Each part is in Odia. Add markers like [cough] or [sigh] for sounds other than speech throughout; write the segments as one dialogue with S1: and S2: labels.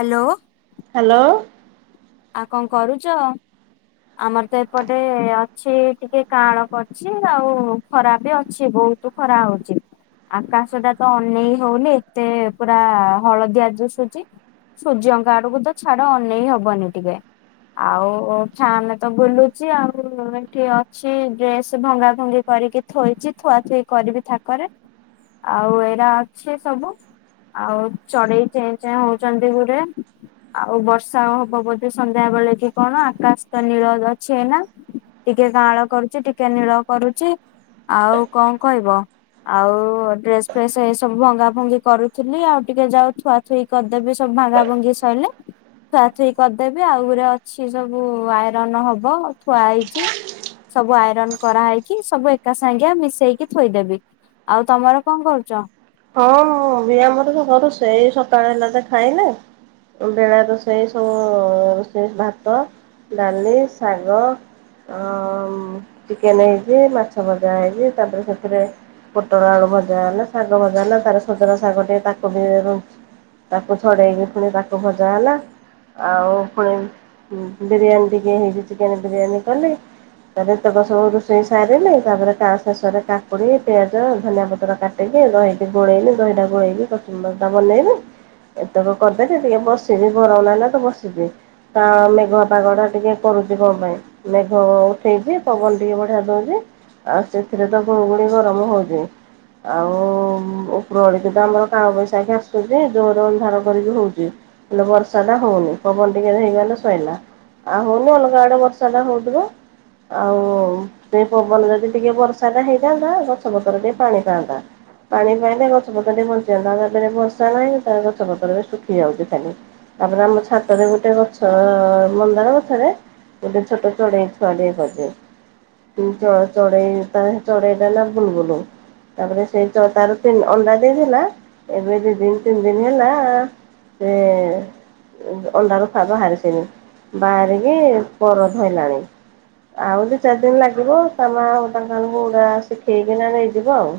S1: ହାଲୋ।
S2: ହାଲୋ।
S1: ଆ କଣ କରୁଛ? ଆମର ତ ଏପଟେ ଅଛି ଟିକେ କାଆଳ କରିଛି ଅଛି ଆଉ ଖରା ବି ଅଛି ବହୁତ। ତୁ ଖରା ହଉଚି। ଆକାଶ ଟା ତ ଅନେଇ ହଉନି ଏତେ ପୁରା ହଳଦିଆ ଦୁଶୁଛି। ସୂର୍ଯ୍ୟଙ୍କ ଆଡକୁ ତ ଛାଡ ଅନେଇ ହବନି ଟିକେ। ଆଉ ଫ୍ୟାନ ତ ବୁଲୁଚି ଆଉ ଏଠି ଅଛି ଡ୍ରେସ ଭଙ୍ଗା ଭଙ୍ଗି କରିକି ଥୋଇଛି ଥୁଆ ଥୁଇ କରିବି ଥାକରେ ଆଉ ଏରା ଅଛି ସବୁ ଆଉ ଚଢେଇ ଚେଚଁ ହଉଚନ୍ତି ପୁରେ ଆଉ ବର୍ଷା ହବ ବ ସନ୍ଧ୍ୟାବେଳେକି କଣ ଆକାଶତ ନୀଳ ଅଛି ଏଇନା। ଟିକେ କାଁଳ କରୁଚି ଟିକେ ନୀଳ କରୁଚି ଆଉ କଁ କଇଁବ। ଆଉ ଡ୍ରେସ୍ ଫ୍ରେସ୍ ଏଇ ସବୁ ଭଙ୍ଗା ଫଙ୍ଗି କରୁଥିଲି ଆଉ ଟିକେ ଯାଉ ଥୁଆ ଥୁଇ କରିଦେବି ସବୁ ଭାଙ୍ଗା ଭାଙ୍ଗି ସଇଲେ ଥୁଆଥୁଇ କରିଦେବି ଆଉ ଗୁରେ ଅଛି ସବୁ ଆଇରନ ହବ ଥୁଆ ହେଇଚି ସବୁ ଆଇରନ କରାହେଇକି ସବୁ ଏକା ସାଙ୍ଗିଆ ମିଶେଇକି ଥୋଇଦେବି। ଆଉ ତମର କଣ କରୁଚ?
S2: ହଁ ମୁଁ ବି ଆମର ରୋସେଇ ସକାଳେ ହେଲାଯେ ଖାଇଲେ ବେଳାରେ ରୋଷେଇ ସବୁ ରୋଷେଇ ଭାତ, ଡାଲି, ଶାଗ ଅମ୍ ଚିକେନ୍ ହେଇଚି ମାଛ ଭଜା ହେଇଚି ତାପରେ ସେଥିରେ ପୁଟଳ ଆଳୁ ଭଜା ହେଲା ଶାଗ ଭଜାହେଲା ତାର ସୁଜୁନା ଶାଗ ଟିକେ ତାକୁବି ରୁ ତାକୁ ଛଡ଼େଇକି ପୁଣି ତାକୁ ଭଜା ହେଲା। ଆଉ ପୁଣି ଉମ୍ ଉମ୍ ବିରିୟାନୀ ଟିକେ ହେଇଚି ଚିକେନ୍ ବିରିୟାନୀ କଲି ତାପରେ ଏତକ ସବୁ ରୋଷେଇ ସାରିଲି ତାପରେ ତା ଶେଷରେ କାକୁଡି଼ ପିଆଜ ଧନିଆ ପତ୍ର କାଟିକି ଟିଏ ଦହିଟେ ଗୋଳେଇଲି ଦହିଟା ଗୋଳେଇଲି କଚୁମ୍ବରଟା ବନେଇଲି ଏତକ କରିଦେଲି ଟିକେ ବସିବି ଗରମ୍ ଲାଗିଲାତ ବସିବି ହଁ ମେଘୁଆ ପାଗଟା ଟିକେ କରୁଚି କଁ ପାଇଁ ମେଘ ଅ ଉଠେଇଚି ପବନ ଟିକେ ବଢ଼ିଆ ଦଉଚି ଆଉ ସେଥିରେତ ଗୁଳୁଗୁଳି ଗରମ ହେଉଚି ଆଉ ଉପର ଅଳିକିତ ଆମର କାଳ ବୈଶାଖୀ ଆସୁଚି ଜୋରେ ଅନ୍ଧାର କରିକି ହଉଚି। ହେଲେ ବର୍ଷାଟା ହଉନି ପବନ ଟିକେ ହେଇଗଲେ ଶଇଲା ଆଉ ହଉନି ଅଲଗା ଆଡ଼େ ବର୍ଷାଟା ହଉଥିବ। ଆଉ ସେପବନ ଯଦି ଟିକିଏ ବର୍ଷାଟା ହେଇଥାନ୍ତା ଗଛପତ୍ର ଟିକେ ପାଣି ପାଆନ୍ତା। ପାଣି ପାଇଲେ ଗଛପତ୍ର ଟିକେ ବଞ୍ଚିଯାଆନ୍ତା ତାପରେ ବର୍ଷା ହେଲା ନାହିଁ ତାପରେ ଗଛପତ୍ରବି ଶୁଖି ଯାଉଚି ଖାଲି। ତାପରେ ଆମ ଛାତରେ ଗୋଟେ ଗଛ ମନ୍ଦାର ଗଛରେ ଗୋଟେ ଛୋଟ ଚଡ଼େଇ ଛୁଆଟେ କରିଚି। ତୁ ଚ ଚଢ଼େଇ ତା ଚଢେଇଟାନା ବୁଲୁ-ବୁଲୁ ତାପରେ ସେଇ ଚ ତାର ତିନ୍ ଅଣ୍ଡା ଦେଇଥିଲା ଏବେ ଦି ଦିନ୍ ତିନ୍ ଦିନ୍ ହେଲା ସେ ଉ ଅଣ୍ଡାରୁ ଫାଗ ବାହାରି ସେନି ବାହାରିକି ପର ଧଇଲାଣି ଆଉ ଦି ଚାରି ଦିନ୍ ଲାଗିବ ତା ମା ଆଉ ତା ତାଙ୍କୁ ଉଡ଼ା ଶିଖେଇକିନା ନେଇଯିବ ଆଉ।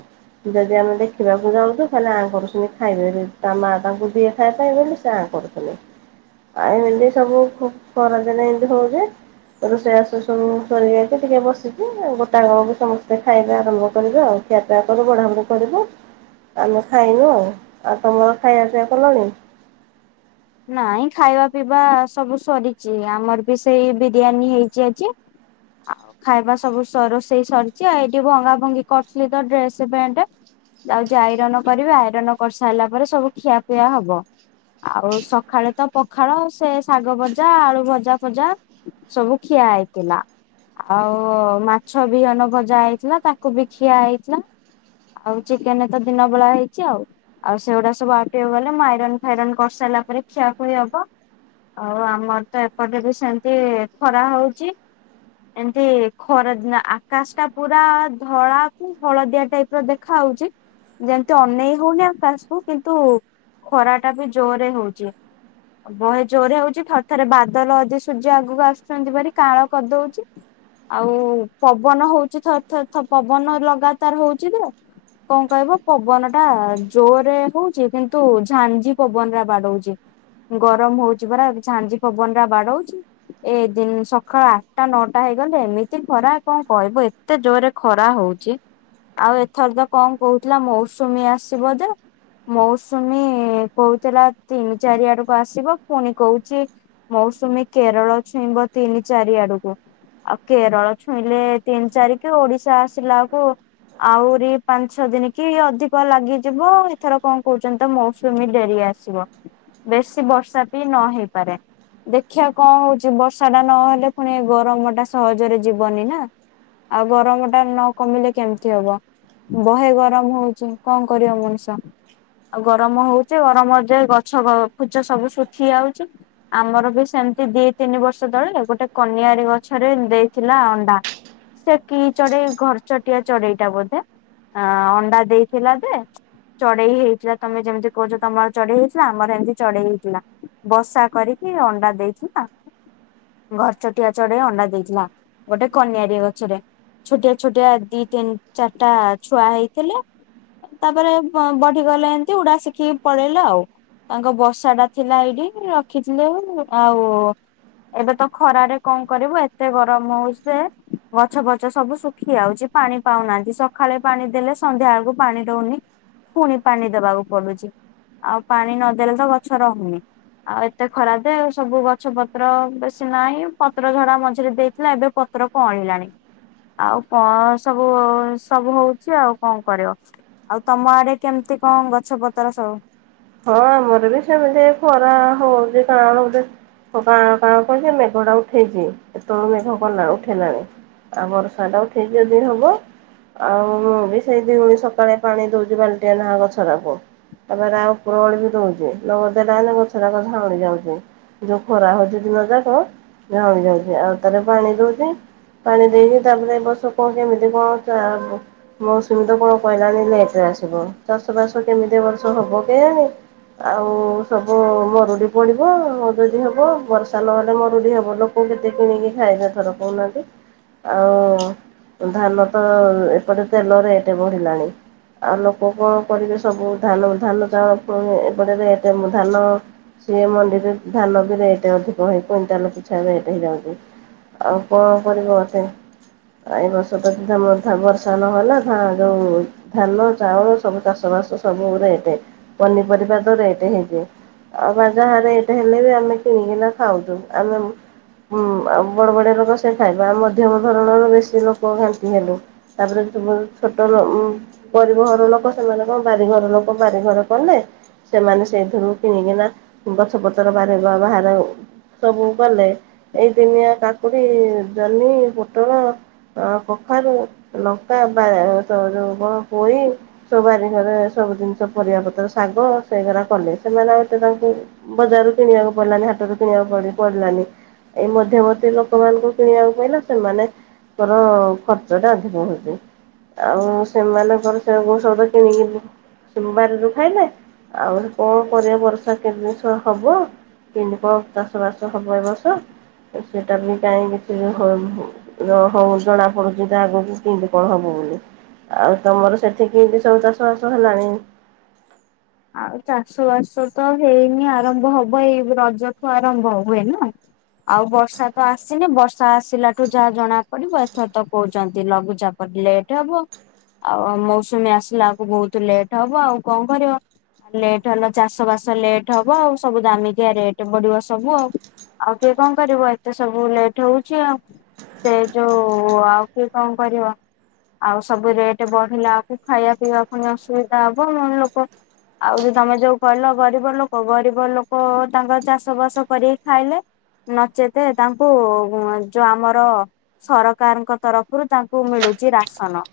S2: ଯଦି ଆମେ ଦେଖିବାକୁ ଯାଉଚୁ ଖାଲେ ଆଁ କରୁଚି ଖାଇବେ ତା ମା ତାଙ୍କୁ ଦିଏ ଖାଇବା ପାଇଁ ବୋଲି ସେ ଆଁ କରୁ ହାଲୋ ଆଁ ଏମିତି ସବୁ ଖ ଖରାଦିନେ ଏମିତି ହଉଚି ରୋଷେଇ ବାସ ସବୁ ସରିଯାଇଚି ଟିକେ ବସିଚି ଗୋଟାକ ବେଳକୁ ସମସ୍ତେ ଖାଇବା ଆରମ୍ଭ କରିବେ ଆଉ। ଖିଆପିଆ କରିବୁ ବଢ଼ାବଢ଼ି କରିବୁ ଆମେ ଖାଇବୁ ଆଉ-ଆଉ ତୁମର ଖାଇବା ପିଇବା କଲଣି?
S1: ନାଇଁ ଖାଇବା ପିଇବା ସବୁ ସରିଚି ଆମରବି ସେଇ ବିରିୟାନୀ ହେଇଚି ଆଜି ଆଉ ଖାଇବା ସବୁ ସର ରୋଷେଇ ସରିଚି ଆଉ ଏଇଠି ଭଙ୍ଗା ଭଙ୍ଗି କରଥିଲିତ ଡ୍ରେସ୍ ପ୍ୟାଣ୍ଟ ଯାଉଚି ଆଇରନ କରିବି ଆଇରନ କରିସାରିଲା ପରେ ସବୁ ଖିଆପିଆ ହବ ଆଉସ୍ ସଖାଳେତ ପଖାଳ ସେ ଶାଗ ଭଜା ଆଳୁ ଭଜା ଫଜା ସବୁ ଖିଆ ହେଇଥିଲା। ଆଉ ମାଛବି ବିହନଭଜା ହେଇଥିଲା ତାକୁବି ଖିଆ ହେଇଥିଲା। ଆଉ ଚିକେନ୍ ତ ଦିନ ବେଳା ହେଇଛି ଆଉ। ଆଉ ସେଉଡ଼ା ସବୁ ହଟିବ ମାନେ ମୁଁ ଆଇରନ୍ ଫାଇରନ୍ କରିସାରିଲା ପରେ ଖିଆଖୁଇ ହବ ଆଉ ଆମର ତ ଏପଟେ ବି ସେମିତି ଖରା ହଉଛି। ଏମତି ଖରାଦିନ ଆକାଶ ଟା ପୁରା ଧଳାକୁ ହଳଦିଆ ଟାଇପ୍ ର ଦେଖା ଆଉଛି। ଯେମିତି ଅନେଇ ହଉନି ଆକାଶକୁୁ କିନ୍ତୁ ଖରା ଟା ବି ଜୋରେ ହଉଛି। ଅ ବହେ ଜୋରେ ହଉଛି ଥରେ ଥରେ ବାଦଲ ଅଦି ସୂର୍ଯ୍ୟ ଆଗକୁ ଆସୁଛନ୍ତି ଭାରି କାଁଳ କରିଦଉଛି। ଆଉ ପବନ ହଉଛି ଥର୍ ଥର୍ ଥ ପବନ ଲଗାତାର ହଉଛି ଯେ କଣ କହିବ ପବନ ଟା ଜୋରରେ ହୋଉଛି କିନ୍ତୁ ଝାଞ୍ଜି ପବନ ରା ବାଡ଼ଉଛି। ଗରମ ହଉଛି ପରା ବି ଝାଞ୍ଜି ପବନ ରା ବାଡ଼ଉଛି। ଏ ଦିନ ସକାଳ ଆଠଟା ନଅଟା ହେଇଗଲେ ଏମିତି ଖରା କଣ କହିବ ଏ ତେ ଜୋରେ ଖରା ହୋଉଛି। ଆଉ ଏଥର ତ କଣ କହୁଥିଲା ମୌସୁମୀ ଆସିବ ଯେ ମୌସୁମୀ କହୁଥିଲା ତିନି ଚାରି ଆଡ଼କୁ ଆସିବ ପୁଣି କହୁଛି ମୌସୁମୀ କେରଳ ଛୁଇଁବ ତିନି ଚାରି ଆଡ଼କୁ। ଆଉ କେରଳ ଛୁଇଁଲେ ତିନି ଚାରିିକୁ ଓଡ଼ିଶା ଆସିଲା ଓଳୁକୁ ଆହୁରି ପାଞ୍ଚ ଛଅ ଦିନ କି ଅଧିକ ଲାଗିଯିବ ଏଥର କଣ କହୁଛନ୍ତି ତ ମୌସୁମୀ ଡେରି ଆସ୍ ସିବ ବେଶୀ ବର୍ଷା ବି ନ ହେଇପାରେ। ଦେଖିବା କଁ ହଉଛି ବର୍ଷା ଟା ନହେଲେ ପୁଣି ଏ ଗରମ ଟା ସହଜରେ ଯିବନି ନା। ଆଉ ଗରମ ଟା ନ କମିଲେ କେମିତି ହବ। ବହେ ଗରମ ହୋଉଚି କଣ କରିବ ମଣିଷ। ଆଉ ଗରମ ହୋଉଚି ଗରମ ଯେ ଗଛ ଫୁଛ ସବୁ ଶୁଖି ଆଉଚି। ଆମର ବି ସେମିତି ଦି ତିନି ବର୍ଷ ତଳେ ଗୋଟେ କନିଆରି ଗଛରେ ଦେଇଥିଲା ଅଣ୍ଡା। ସେ କି ଚଢ଼େଇ ଘରଚଟିଆ ଚଢ଼େଇ ଟା ବୋଧେ ଆଁ ଅଣ୍ଡା ଦେଇଥିଲା ଦେ ଚଢ଼େଇ ହେଇଥିଲା ତମେ ଯେମିତି କହୁଚ ତମର ଚଢ଼େଇ ହେଇଥିଲା ଆମର ହେମିତି ଚଢ଼େଇ ହେଇଥିଲା ବସା କରିକି ଅଣ୍ଡା ଦେଇଥିଲା। ଘରଚଟିଆ ଚଢ଼େଇ ଅଣ୍ଡା ଦେଇଥିଲା ଗୋଟେ କନ୍ୟାରି ଗଛରେ। ଛୋଟିଆ ଛୋଟିଆ ଦି ତିନି ଚାରିଟା ଛୁଆ ହେଇଥିଲେ। ତାପରେ ବ-ବଢ଼ି ଗଲେ ଏମିତି ଉଡ଼ା ଶିଖିକି ପଳେଇଲେ ଆଉ ତାଙ୍କ ବ ସା ଟା ଥିଲା ଏଇଠି ରଖିଥିଲୁ ଆଉ ଏବେ ତ ଖରାରେ କଣ କରିବୁ ଏତେ ଗରମ ହଉଛି ଯେ ଗଛ ଫଛ ସବୁ ସୁ ଖି ଆଉଛି ପାଣି ପାଉନାହାନ୍ତି ସଖାଳେ ପାଣି ଦେଲେ ସନ୍ଧ୍ୟା ଆଳକୁ ପାଣି ଦୋଉନି। ଫୁଣି ପାଣି ଦବାକୁ ପଡ଼ୁଛି ଆଉ ପାଣି ନଦେଲେ ତ ଗଛ ରହୁନି। ଆଉ ଏତେ ଖରା ଦେ ଆଉ ସବୁ ଗଛ ପତ୍ର ବେଶୀ ନାହିଁ ପତ୍ର ଝଡ଼ ମଝିରେ ଦେଇଥିଲା ଏବେ ପତ୍ର କଅଁଳୀ ଲାଣି। ଆଉ କଣ ସବୁ ସବୁ ହୋଉଚି ଆଉ କଣ କରିବ। ଆଉ ତମ ଆଡ଼େ କେମିତି କଣ ଗଛ ପତର ସବୁ?
S2: ହଁ ଆମର ବି ସେମିତି ଖରା ହୋଉଚି କାଆଁଳଉଚି। କାଁଳ କାଁଳ କରିଚି ମେଘ ଟା ଉଠେଇଚି ଏତେବେଳୁ ମେଘ କଲା ଉଠେଇଲାଣି। ଆ ବର୍ଷା ଟା ଉଠେଇଚି ଯଦି ହବ। ଆଉ ମୁଁ ବି ସେଇ ଦି ଓଳି ସକାଳେ ପାଣି ଦୋଉଚି ବାଲ୍ଟିଏ ନାଖା ଗଛରାକୁ ତାପରେ ଆଉ ଓପର ଓଳି ବି ଦୋଉଚି ନ ଦେଲା ମାନେ ଗଛରାକ ଝାଉଁଳି ଯାଉଛି। ଯୋଉ ଖରା ହୋଉଚି ଦିନ ଯାକ ଝାଉଁଳି ଯାଉଚି ଆଉ ଥରେ ପାଣି ଦୋଉଚି। ପାଣି ଦେଇକି ତାପରେ ଏ ବର୍ସ କଣ କେମିତି କଣ ଚା ବ ମୌସୁମୀ ତ କଣ କହିଲାଣି ଲେଟରେ ଆସିବ ଚାଷ ବାସ କେମିତି ଏ ବର୍ଷ ହବ କେଆଣି। ଆଉ ସବୁ ମରୁଡି ପଡିବ, ଯଦି ହବ ବର୍ଷା ନହେଲେ ମରୁଡି ହବ, ଲୋକ [unintelligible] କିଣିକି ଖାଇବେ ଏଥର କହୁ ନାହାଁନ୍ତି? ଆଉ ଧାନ ତ, ଏପଟେ ତେଲ ରେଟ ବଢିଲାଣି। ଆଉ ଲୋକ କଣ କରିବେ ସବୁ, ଧାନ କୁ ଧାନ ଚାଉଳ ଫୁଣି ଏପଟେ ରେଟ। ଧାନ ସିଏ ମଣ୍ଡିରେ ଧାନ ବି ରେଟ୍ ଅଧିକ ହେଇ କୁଇଣ୍ଟାଲ ପିଛା ରେଟ ହେଇଯାଉଚି। ଆଉ କଣ କରିବ ଏତେ। ଆ ଏଇ ବର୍ଷ ତ ଧାମ ଭାଗ ଧାନ ନହେଲା ଧାଁ ଯୋଉ [unintelligible] ଧାନ, ଚାଉଳ, ସବୁ ଚାଷ ବାସ ସବୁ ରେଟ। ପନିପରିବା ତ ରେଟ ହେଇଯାଇଚି। ଆଉ ବାଜା ରେଟ ହେଲେବି ଆମେ କିଣିକିନା ଖାଉଚୁ। ଆମେ ହୁଁ, ଆଉ ବଡ ବଡିଆ ଲୋକ ସେ ଖାଇଵେ। ଆ ମଧ୍ୟମ ଧରଣର ବେଶୀ ଲୋକ ଘାଣ୍ଟି ହେଲୁ। ତାପରେ ଛୋଟ ଲୋ ଗରିବ ଘର ଲୋକ ସେମାନେ କଣ ବାରିଘର ଲୋକ, ବାରିଘର କଲେ। ସେମାନେ ସେଇଥିରୁ କିଣିକିନା ଗଛ ପତ୍ର ବାହାରୁ ବାହାର ସବୁ କଲେ। ଏଇ ଦିନିଆ କାକୁଡି, ଜହ୍ନି ପୋଟଳ, କଖାରୁ, ଲଙ୍କା, ଵା ଯୋଉ କଣ ପୋଇ ସବୁ ବାରି ଘରେ ସବୁ ଜିନିଷ ପରିବା ପତ୍ର ଶାଗ ସେଇ ହେରା କଲେ। ସେମାନେ ଏତେ ତାଙ୍କୁ ବଜାର ରୁ କିଣିବାକୁ ପଡିଲାନି, ହାତରୁ କିଣିବାକୁ ପଡିଲାନି। ଏଇ ମଧ୍ୟବର୍ତ୍ତୀ ଲୋକମାନଙ୍କୁ କିଣିବାକୁ ପଇଲା। ସେମାନେ ଙ୍କର ଖର୍ଚ୍ଚ ଟା ଅଧିକ ହଉଚି। ଆଉ ସେମାନଙ୍କର ସେ [unintelligible] କିଣିକି ଵାରୀରୁ ଖାଇଲେ। ଆହୁରି କଣ କରିବା ବର୍ଷା କେବେ ସ ହବ। କେମିନ୍ତି କଣ ଚାଷ ବାଷ ହବ ଏ ବର୍ଷ। ସେଟା ବି କାଇଁ କିଛି ହଁ ହୁଁ ନ ହୋଉ ଜଣା ପଡୁଚି ତ ଆଗକୁ, କିନ୍ତି କଣ ହବ ବୋଲି ଆଉ ତମର ସେଠି କିନ୍ତି ସବୁ ଚାଷ ବାସ ହେଲାଣି?
S1: ଆଉ ଚାଷ ବାସ ତ ହେଇନି ଆରମ୍ଭ ହବ, ଏଇ ରଜଠୁ ଆରମ୍ଭ ହୁଏ ନୁହଁ। ଆଉ ବର୍ଷା ତ ଆସିନି, ବର୍ଷା ଆସିଲାଠୁ ଯାହା ଜଣା ପଡିବ ଏଥର ତ କହୁଛନ୍ତି ଲଘୁଚାପ ଲେଟ ହବ, ଆଉ ମୌସୁମୀ ଆସିଲା ବେଳକୁ ବହୁତ ଲେଟ ହବ। ଆଉ କଣ କରିବ ଆ ଲେଟ୍ ହେଲେ ଚାଷ ବାସ ଲେଟ୍ ହବ ଆଉ, ସବୁ ଦାମିକିଆ ରେଟ୍ ବଢିବ ସବୁ ଆଉ। ଆଉ କିଏ କଣ କରିବ। ଏତେ ସବୁ ଲେଟ୍ ହଉଛି ଆଉ। ସେ ଯୋଉ ଆଉ କିଏ କଣ କରିବ। ଆଉ ସବୁ ରେଟ୍ ବଢିଲା ଆକୁ ଖାଇବା ପିଇବା ପୁଣି ଅସୁବିଧା ହବ। ମ ଲୋକ ଆଉରି ତମେ ଯୋଉ କହିଲ ଗରିବ ଲୋକ, ଗରିବ ଲୋକ ତାଙ୍କର ଚାଷ ବାସ କରିକି ଖାଇଲେ। ନଚେତେ ତାଙ୍କୁ ଯୋଉ ଆମର ସରକାରଙ୍କ ତରଫରୁ ତାଙ୍କୁ ମିଳୁଛି ରାସନ।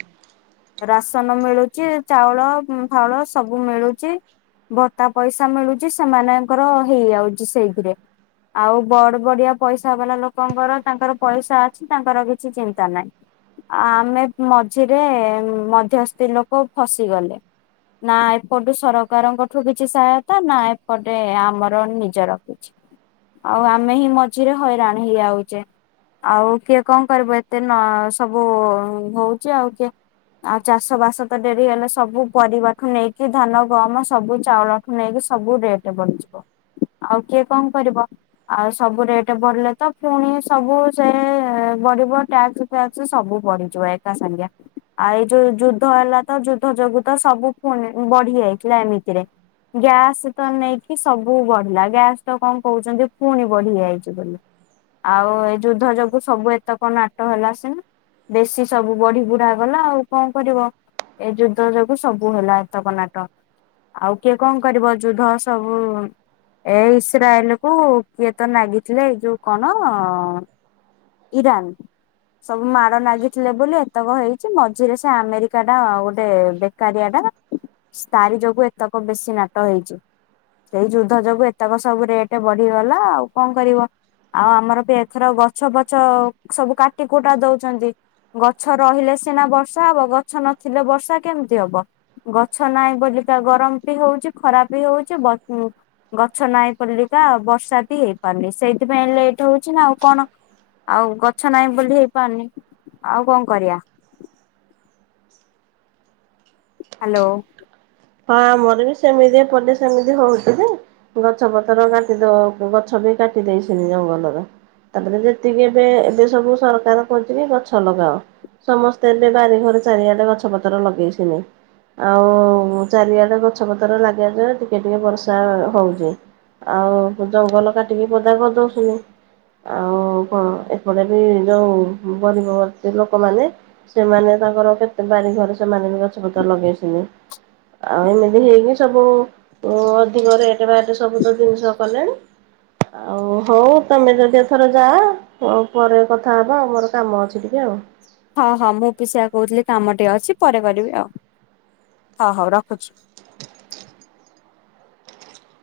S1: ରାସନ ମିଳୁଛି, ଚାଉଳ ଫାଉଳ ସବୁ ମିଳୁଛି ଭତ୍ତା ପଇସା ମିଳୁଛି, ସେମାନଙ୍କର ହେଇଯାଉଛି ସେଇଥିରେ ଆଉ ବଡ ବଡିଆ ପଇସା ବାଲା ଲୋକଙ୍କର ତାଙ୍କର ପଇସା ଅଛି, ତାଙ୍କର କିଛି ଚିନ୍ତା ନାହିଁ। ଆମେ ମଝିରେ ମଧ୍ୟସ୍ଥି ଲୋକ ଫସିଗଲେ। ନା ଏପୁଟୁ ସରକାରଙ୍କଠୁ କିଛି ସହାୟତା। ନା ଏପଟେ ଆମର ନିଜର କିଛି ଆଉ ଆମେ ହିଁ ମଝିରେ ହଇରାଣ ହେଇଯାଉଛେ। ଆଉ କିଏ କଣ କରିବ। ଏତେ ନ ସବୁ ହଉଛି, ଆଉ କିଏ ଆଉ ଚାଷ ବାସ ତ ଡେରି ହେଲେ, ସବୁ ପରିବାଠୁ ନେଇକି ଧାନ ହ ଆମ ସବୁ ଚାଉଳଠୁ ନେଇକି ସବୁ ରେଟ ବଢିଯିବ। ଆଉ କିଏ କଣ କରିବ। ଆଉ ସବୁ ରେଟ୍ ବଢିଲେ ତ, ପୁଣି ସବୁ ସେ ବଢିବ ଟ୍ୟାକ୍ସ ଆ ସବୁ ବଢିଯିବ, ଏକା ସାଙ୍ଗା। ଆଉ ଏଇ ଯୋଉ ଯୁଦ୍ଧ ହେଲା ତ ଯୁଦ୍ଧ ଯୋଗୁ ତ ସବୁୁ ଫୁଣି ବଢିଯାଇଥିଲା ଏମିତିରେ ଗ୍ୟାସ୍ ତ ନେଇକି ସବୁ ବଢିଲା ଗ୍ୟାସ ତ କଣ କହୁଛନ୍ତି ପୁଣି ବଢି ଯାଇଛି ବୋଲି ଆଉ ଏ ଯୁଦ୍ଧ ଯୋଗୁ ସବୁ ଏତେ କ ନାଟ ହେଲା ସିନା। ଦେଶୀ ସବୁ ବଢି ବୁଢା ଗଲା ଆଉ କଣ କରିବ। ଏ ଯୁଦ୍ଧ ଯୋଗୁ ସବୁ ହେଲା ଏତକ ନାଟ। ଆଉ କିଏ କଣ କରିବ ଯୁଦ୍ଧ ସବୁ ଏ ଇସ୍ରାଏଲ କୁ କିଏ ତ ନାଗିଥିଲେ ଏଇ ଯୋଉ କଣ ଇରାନ୍ ସବୁ ମାଡ଼ ନାଗିଥିଲେ ବୋଲି ଏତକ ହେଇଛି ମଝିରେ ସେ ଆମେରିକା ଟା ଗୋଟେ ବେକାରିଆ ଟା। ତାରି ଯୋଗୁ ଏତକ ବେଶୀ ନାଟ ହେଇଛି। ସେଇ ଯୁଦ୍ଧ ଯୋଗୁ ଏତକ ସବୁ ରେଟ ବଢିଗଲା ଆଉ କଣ କରିବ। ଆଉ ଆମର ବି ଏଥର ଗଛ ଫଛ ସବୁ କାଟି କୁଟା ଦଉଛନ୍ତି। ଗଛ ରହିଲେ ସିନା ବର୍ଷା ହବ ଗଛ ନଥିଲେ ବର୍ଷା କେମିତି ହବ ଗଛ ନାହିଁ ବୋଲିପା ଗରମ ବି ହଉଛି ଖରାପ ବି ହଉଛି ବ ଉ ଗଛ ନାହିଁ ବୋଳିକା ବର୍ଷା ବି ହେଇପାରନି ସେଇଥିପାଇଁ ଲେଟ ହଉଛି ନା ଆଉ କଣ। ଆଉ ଗଛ ନାହିଁ ବୋଲି ହେଇପାରୁନି ଆଉ କଣ କରିବା। ହ୍ୟାଲୋ।
S2: ହଁ ଆମର ବି ସେମିତି ଏପଟେ ସେମିତି ହଉଛି ଯେ ଗଛ ପତ୍ର କାଟିଦଉ ଗଛ ବି କାଟି ଦେଇେସିନି ଜଙ୍ଗଲର ତାପ ଯେତିକି ଏବେ ଏବେ ସବୁ ସରକାର କହୁଛନ୍ତି ଗଛ ଲଗାଅ ସମସ୍ତେ ଏବେ ବାରିଘରେ ଚାରିଆଡେ ଗଛ ପତ୍ର ଲଗେଇସିନି ଆଉ ଚାରିଆଡେ ଗଛ ପତର ଲାଗି ଟିକେ ଟିକେ ବର୍ଷା ହଉଚି ଆଉ ଜଙ୍ଗଲ କାଟିକି ପଦା କରିଦଉଚୁନି ଆଉ କଣ ଏପଟେ ବି ଯୋଉ ଗରିବ ଲୋକମାନେ ସେମାନେ ତାଙ୍କର କେତେ ବାରିଘରେ ସେମାନେ ବି ଗଛ ପତ୍ର ଲଗେଇସିନି। ଆଉ ଏମିତି ହେଇକି ସବୁ ଅଧିକ ରେଟ୍ ବାଟ ସବୁ ତ ଜିନିଷ କଲେଣି ଆଉ ହଉ ତମେ ଯଦି ଏଥର ଯାଅ ଆଉ ପରେ କଥା ହବା ଆଉ ମୋର କାମ ଅଛି ଟିକେ ଆଉ।
S1: ହଁ ହଁ ମୁଁ ପି ସେଆ କହୁଥିଲି କାମ ଟିକେ ଅଛି ପରେ କରିବି ଆଉ ହଁ ହଉ ରଖୁଛି।